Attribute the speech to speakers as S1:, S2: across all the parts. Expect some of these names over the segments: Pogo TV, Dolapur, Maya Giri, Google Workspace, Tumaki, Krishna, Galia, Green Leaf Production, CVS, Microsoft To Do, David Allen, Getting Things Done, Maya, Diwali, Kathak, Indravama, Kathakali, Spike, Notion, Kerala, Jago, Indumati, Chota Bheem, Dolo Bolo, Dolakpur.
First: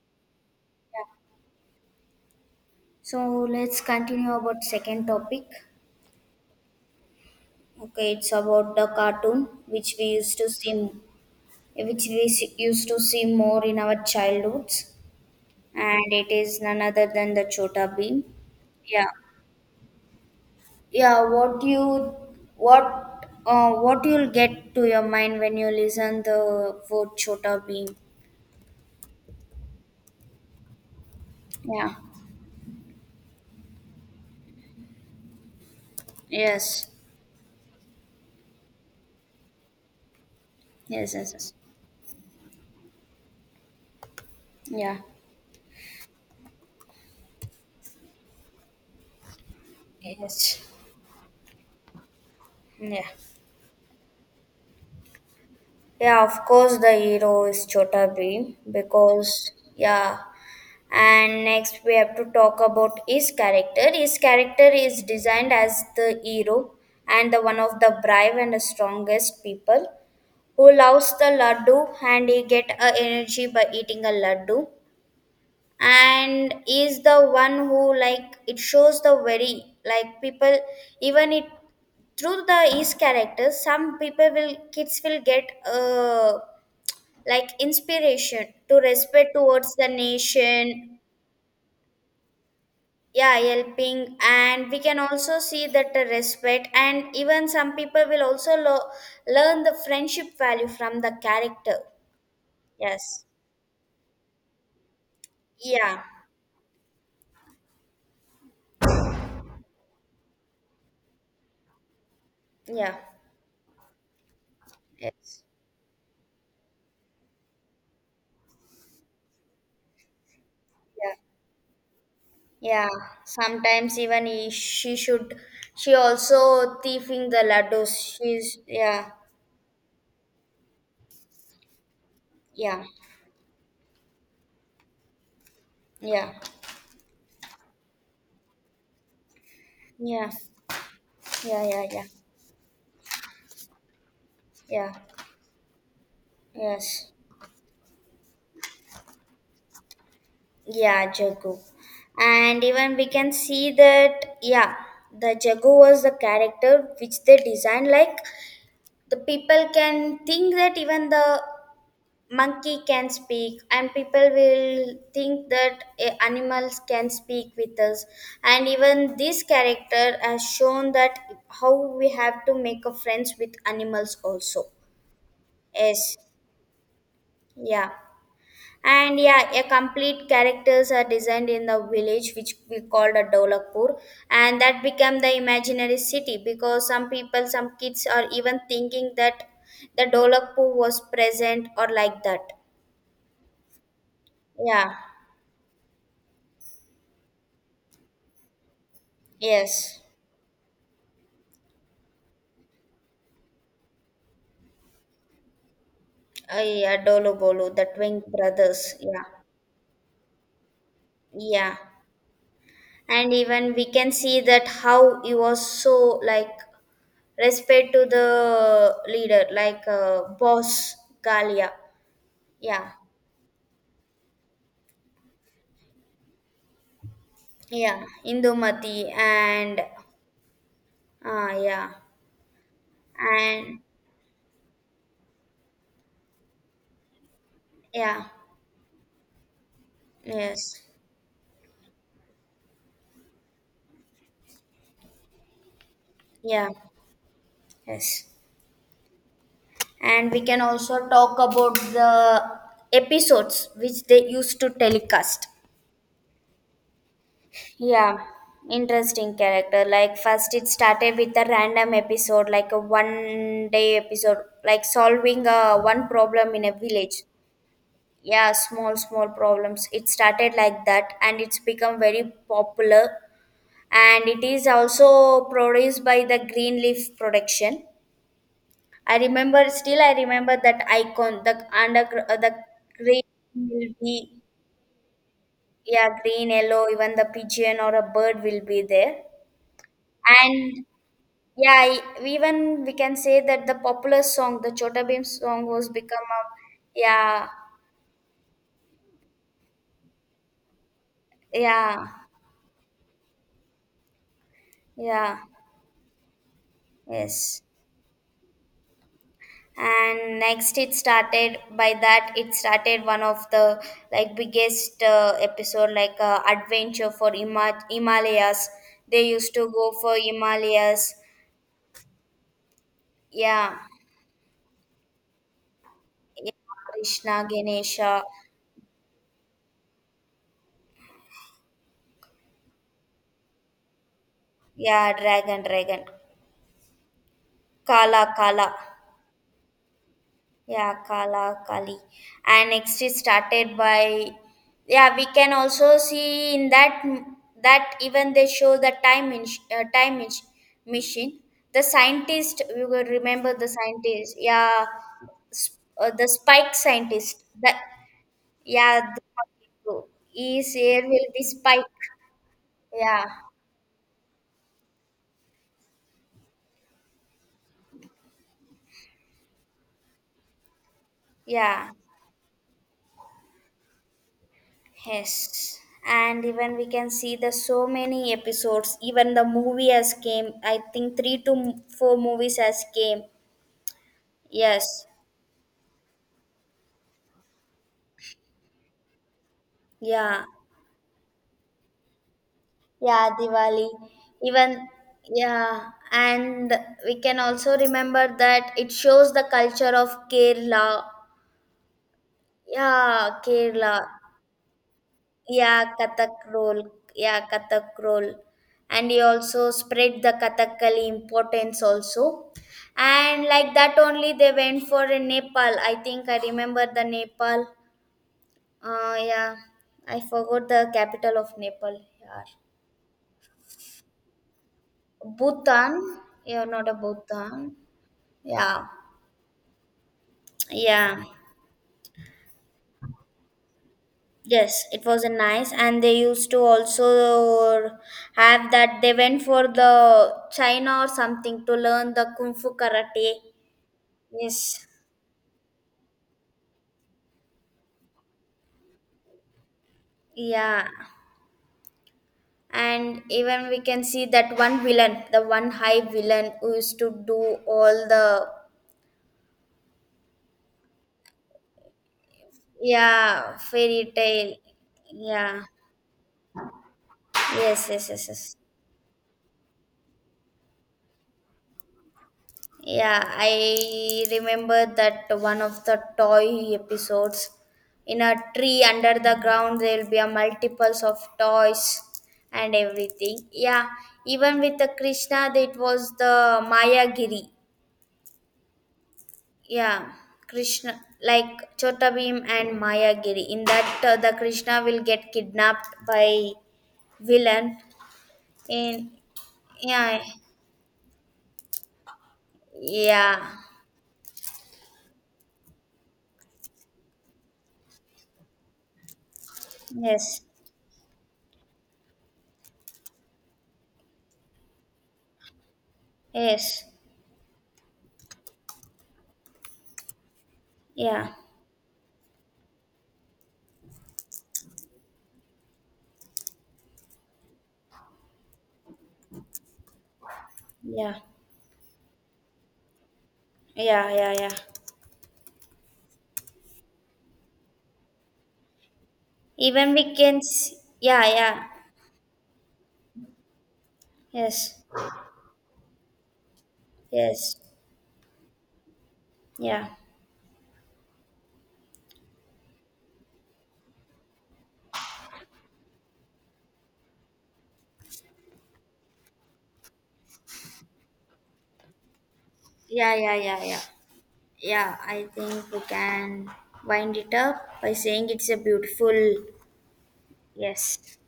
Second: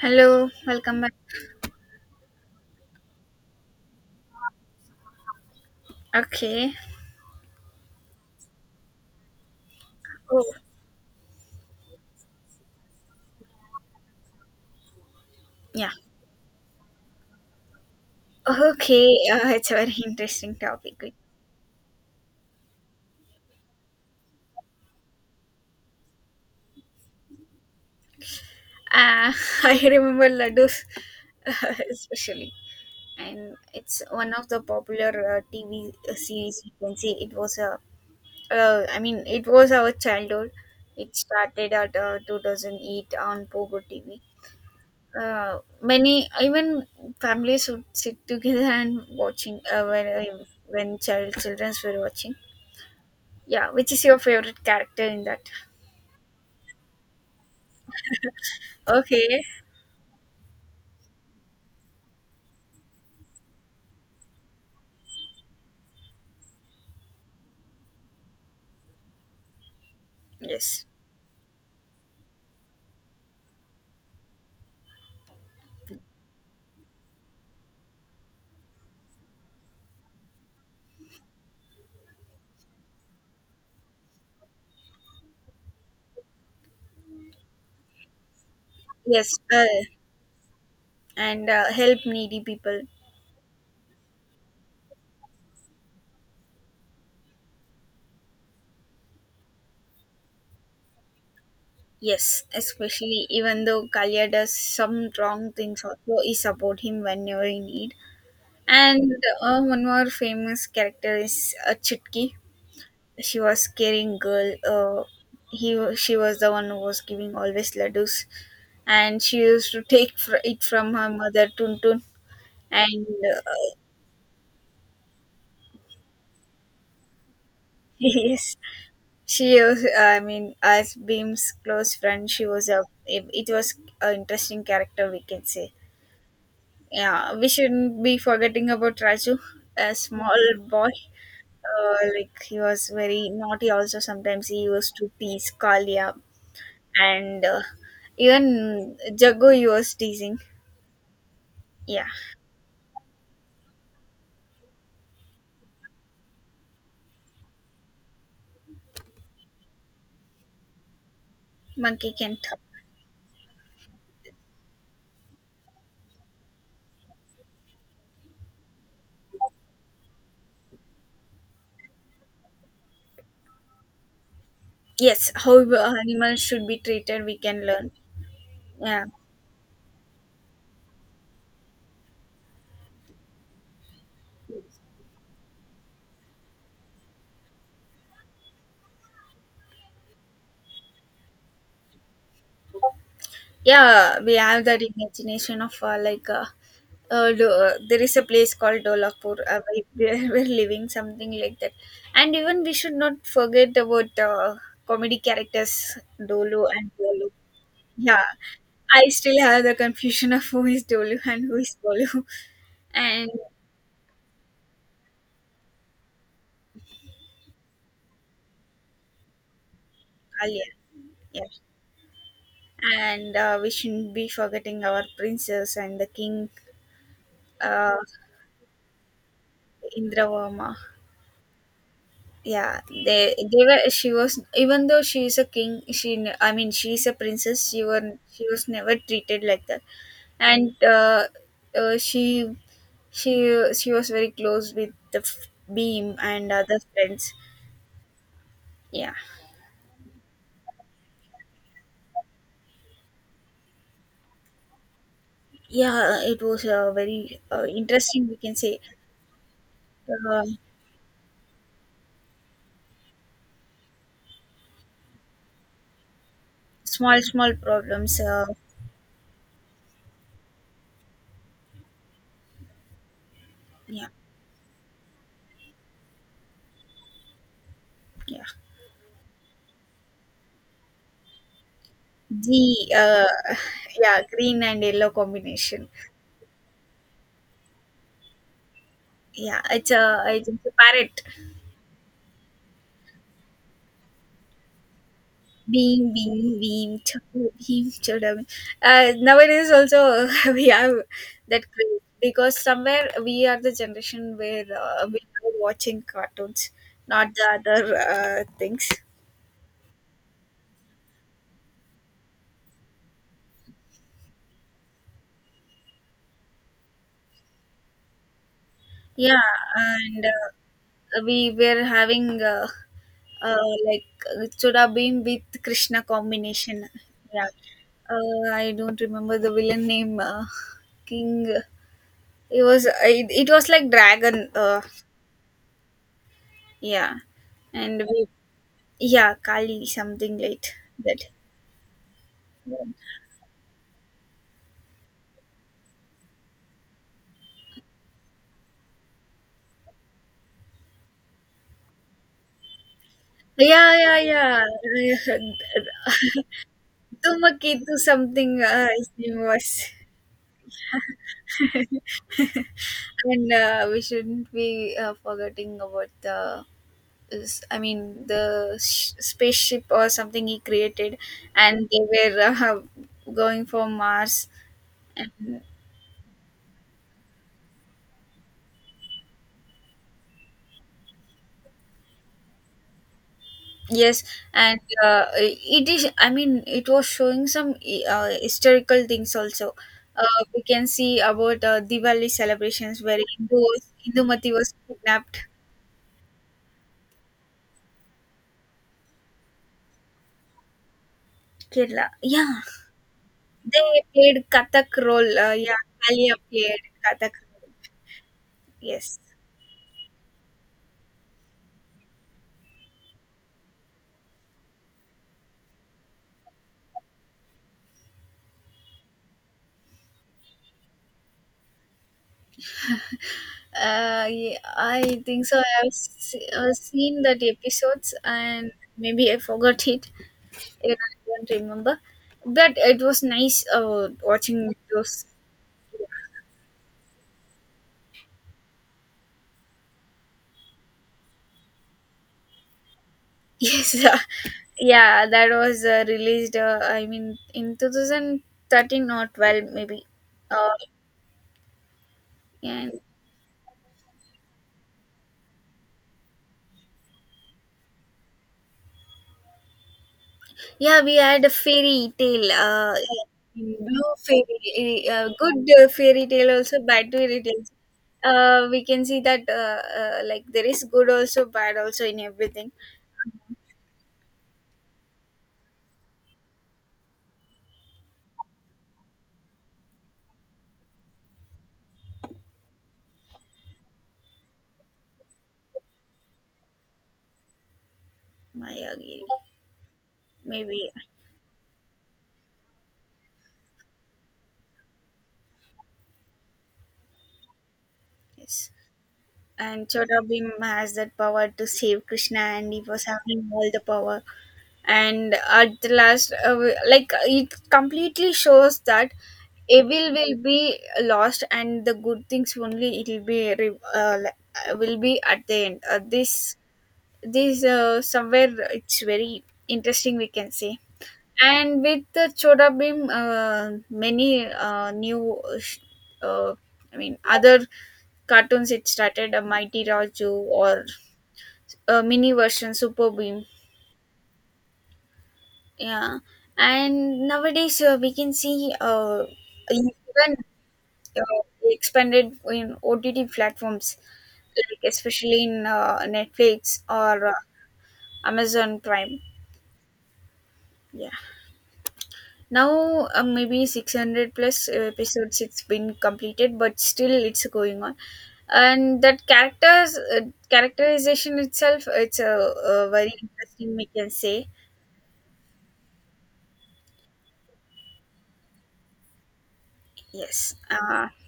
S1: Hello, welcome back.
S2: So let's continue about second topic.
S1: Okay.
S2: Okay, it's about the cartoon which we used to
S1: Oh,
S2: see, which we used to see more in our childhoods,
S1: yeah.
S2: and it is none other than the Chota Bean.
S1: Okay,
S2: Yeah,
S1: it's a very interesting topic.
S2: yeah. What you'll get to your mind when you listen the word Chota Bean?
S1: Uh, I remember laddus
S2: Yeah.
S1: especially, and it's one of the popular TV series. You
S2: Yes.
S1: can see it I mean, it was our childhood.
S2: Yes.
S1: It
S2: Yes, yes.
S1: started at 2008 on Pogo TV.
S2: Yeah.
S1: Many even families would sit together and watching when
S2: Yes.
S1: when childrens were watching.
S2: Yeah.
S1: Yeah, which is your favorite character in that?
S2: Yeah, of course, the hero is Chota Bheem
S1: Okay.
S2: because, yeah. And next, we have to talk about his character. His character is designed as the hero and the one of the brave and the strongest people who
S1: Yes.
S2: loves the laddu and he get a energy by eating a laddu and is the one who like it shows the very like people even it through the his character some people will kids will get like inspiration to
S1: Yes.
S2: respect towards the nation.
S1: And Help needy people.
S2: Yeah, helping, and we can also see that the respect and even some people will also learn the friendship value from the character.
S1: Yes,
S2: Yes,
S1: especially even though Kalia does some wrong things,
S2: yeah,
S1: also he support him whenever he need. And One more famous character is Chutki.
S2: yeah,
S1: She was caring girl.
S2: yes,
S1: She was the one who was giving always laddus, and she used to take it from her
S2: yeah,
S1: mother Tuntun.
S2: yeah.
S1: And
S2: Sometimes even he, she should she also thieving the laddus
S1: yes,
S2: she's. Yeah,
S1: I mean, as Beam's close friend, she was a.
S2: yeah,
S1: It was an interesting character, we can say.
S2: yeah,
S1: Yeah, we shouldn't be forgetting about Raju, a
S2: yeah,
S1: small boy.
S2: yeah, yeah, yeah,
S1: Like he was very naughty. Also, sometimes he
S2: yeah,
S1: used to tease Kalia,
S2: yes.
S1: and even Jago he was teasing.
S2: Yeah, Jago.
S1: Yeah,
S2: And even we can see that, yeah, the Jago was the character which they designed. Like, the people can think that even the
S1: monkey can talk.
S2: monkey can speak, and people will think that animals can speak with us. And even this character has shown that how we have to make a friends with animals also.
S1: Yes, how
S2: Yes.
S1: animals should be treated, we can
S2: Yeah.
S1: learn. Yeah.
S2: And yeah, a complete characters are designed in the village, which we called a Dolakpur, and that became the imaginary city because some people, some kids are even thinking that the Dolakpur was present or like that.
S1: Yeah, we have that
S2: Yeah,
S1: imagination of there is a place called Dolapur. We,
S2: yes.
S1: we're, we're living something like that, and even we should not forget about comedy characters Dolo and
S2: Yeah,
S1: Dolo.
S2: Dolo Bolo, the twin
S1: Yeah,
S2: brothers.
S1: I
S2: Yeah,
S1: still have the confusion of who is Dolo and who
S2: yeah.
S1: is Dolo, and
S2: And even we can see that how he was so like respect to the leader, like
S1: Alia.
S2: boss
S1: Yeah,
S2: Galia. Yeah.
S1: yeah. And we shouldn't be forgetting our princes and the king, uh,
S2: Yeah, Indumati and
S1: Indravama.
S2: yeah,
S1: Yeah, they
S2: and
S1: were she was even though she is a king, I mean she is a princess,
S2: yeah,
S1: she was never treated like that. And
S2: yes,
S1: uh, she she was very close with the beam and
S2: yeah,
S1: other friends.
S2: yes,
S1: Yeah,
S2: and we can also talk about the episodes which they used to telecast.
S1: yeah, it was very
S2: Yeah,
S1: interesting, we can say.
S2: interesting character. Like
S1: uh,
S2: first, it started with a random episode, like a one-day episode, like solving a one problem in a
S1: small
S2: village.
S1: small problems,
S2: Yeah, small, small problems. It started like that, and it's become very popular,
S1: yeah,
S2: and it is also produced by the Green Leaf Production.
S1: yeah.
S2: I remember, still I remember that icon, the under the
S1: the
S2: green will
S1: Yeah,
S2: be,
S1: green and yellow combination.
S2: yeah, green, yellow, even the pigeon or a bird will be there.
S1: Yeah, it's a
S2: And
S1: parrot.
S2: yeah, even we can say that the popular song, the Chota Bheem song, was
S1: Beam,
S2: become a,
S1: beam, beam,
S2: yeah,
S1: chowder, beam, chowder, beam. Nowadays also, we have that craze
S2: yeah,
S1: because somewhere we are the generation where we
S2: yeah,
S1: are watching cartoons, not the
S2: yes.
S1: other things.
S2: And next it started by that, it started one of the like biggest episode like adventure for himalayas. They
S1: Yeah,
S2: used to go for
S1: and
S2: himalayas.
S1: we were having uh,
S2: Yeah,
S1: like Choda Beam with Krishna
S2: yeah,
S1: combination.
S2: Krishna,
S1: Yeah,
S2: Ganesha,
S1: I don't remember the villain name. King. It was like dragon.
S2: yeah, dragon, dragon,
S1: Yeah, and
S2: kala,
S1: we,
S2: kala.
S1: yeah, Kali something like
S2: Yeah,
S1: that.
S2: Kala Kali. And next is started by, yeah, we can also see in that that even they show the time in, time machine. The scientist, we will remember the
S1: Yeah,
S2: scientist.
S1: yeah,
S2: Yeah,
S1: yeah.
S2: the Spike scientist.
S1: Tumaki
S2: That,
S1: to something
S2: yeah,
S1: his name was,
S2: the, his air will be Spike. Yeah,
S1: and we shouldn't be forgetting about the. I mean the spaceship or something he created, and
S2: yeah.
S1: they were going for Mars, and
S2: Yes, and even we can see the so many episodes. Even the movie has came. I think three to four movies has came.
S1: yes, and
S2: Yes,
S1: it is. I mean, it was showing some historical things also. Uh,
S2: yeah,
S1: we can see about Diwali celebrations where
S2: yeah,
S1: Hindu
S2: Diwali.
S1: was, Indumati was
S2: Even,
S1: kidnapped.
S2: yeah, and we can also remember that it shows the culture of Kerala.
S1: Kerala, yeah,
S2: Yeah,
S1: they
S2: Kerala.
S1: played Kathak role. Yeah,
S2: Yeah,
S1: Kalia
S2: Kathak roll.
S1: played Kathak
S2: Yeah,
S1: role.
S2: Kathak roll. And
S1: Yes,
S2: he also spread the Kathakali importance also. And like that only they went for in Nepal. I think I remember the Nepal. Yeah, I forgot the capital of Nepal. Yeah.
S1: yeah, I think so.
S2: Bhutan. Yeah,
S1: Uh,
S2: not a
S1: seen that
S2: Bhutan.
S1: episodes, and
S2: Yeah.
S1: maybe I forgot it. Even
S2: Yeah.
S1: I don't remember, but it was nice watching
S2: Yes, it was
S1: those.
S2: a nice, and they used to also have that they went for the China or something to learn the kung fu karate.
S1: Yes,
S2: Yes,
S1: yeah, that was released. I mean, in 2013 or 12, maybe. Uh,
S2: yeah,
S1: and
S2: and even we can see that one villain, the one high villain who used to do all the,
S1: yeah, we had a fairy tale.
S2: yeah,
S1: Blue
S2: fairy tale.
S1: fairy,
S2: Yeah,
S1: good fairy tale also, bad fairy tales.
S2: yes, yes, yes, yes.
S1: We can see that like there is good also, bad also in everything.
S2: Yeah, I remember that one of the toy episodes. In a tree under the ground, there will be a multiples of toys and everything. Yeah, even with the Krishna, it was the Maya Giri.
S1: Maya,
S2: Yeah,
S1: maybe
S2: Krishna like Chota Bhim and Maya Giri. In that, the Krishna will get kidnapped by villain.
S1: yes.
S2: In,
S1: And
S2: yeah,
S1: Chodabim has that power to save Krishna, and he was
S2: yeah,
S1: having all the power. And at the last, like it completely shows that evil will
S2: yes,
S1: be lost, and the good things only it will be like, will be at the end. This
S2: yes,
S1: this Somewhere it's very interesting, we can say.
S2: yeah,
S1: And with the Chodabim, many uh, I mean, other cartoons, it started a mighty raju or
S2: yeah.
S1: a mini version super beam.
S2: Yeah, yeah, yeah.
S1: Yeah, and nowadays we can see
S2: Even we
S1: even
S2: can, yeah,
S1: uh,
S2: yeah,
S1: expanded in OTT platforms,
S2: yes,
S1: like especially in netflix or
S2: yes,
S1: amazon prime.
S2: yeah,
S1: Yeah, now, maybe 600 plus episodes it's been completed, but still it's going on, and that characters characterization itself, a very
S2: yeah, yeah, yeah,
S1: interesting,
S2: yeah.
S1: we can say.
S2: Yeah, I think we can wind it up by saying it's a beautiful,
S1: Yes.
S2: yes,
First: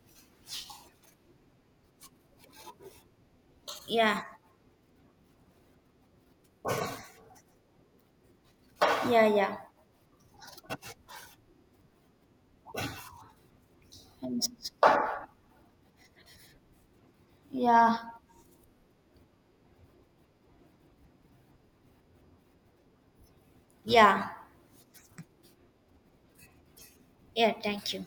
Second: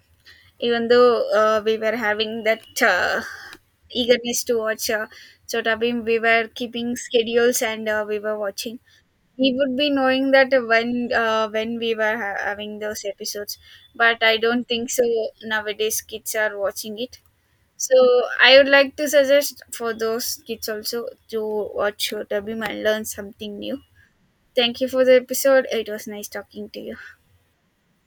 S1: Even though we were having that
S2: yeah,
S1: eagerness to watch Chota Bheem, we were keeping schedules and we were watching.
S2: yeah,
S1: We
S2: yeah,
S1: would be knowing that when we were having those episodes, but I
S2: and
S1: don't think so nowadays kids are watching it. So
S2: yeah,
S1: I would like to suggest for those kids also to watch Chota Bheem and learn something new.
S2: yeah,
S1: Thank you for the episode. It was nice talking to you.
S2: yeah. Thank you.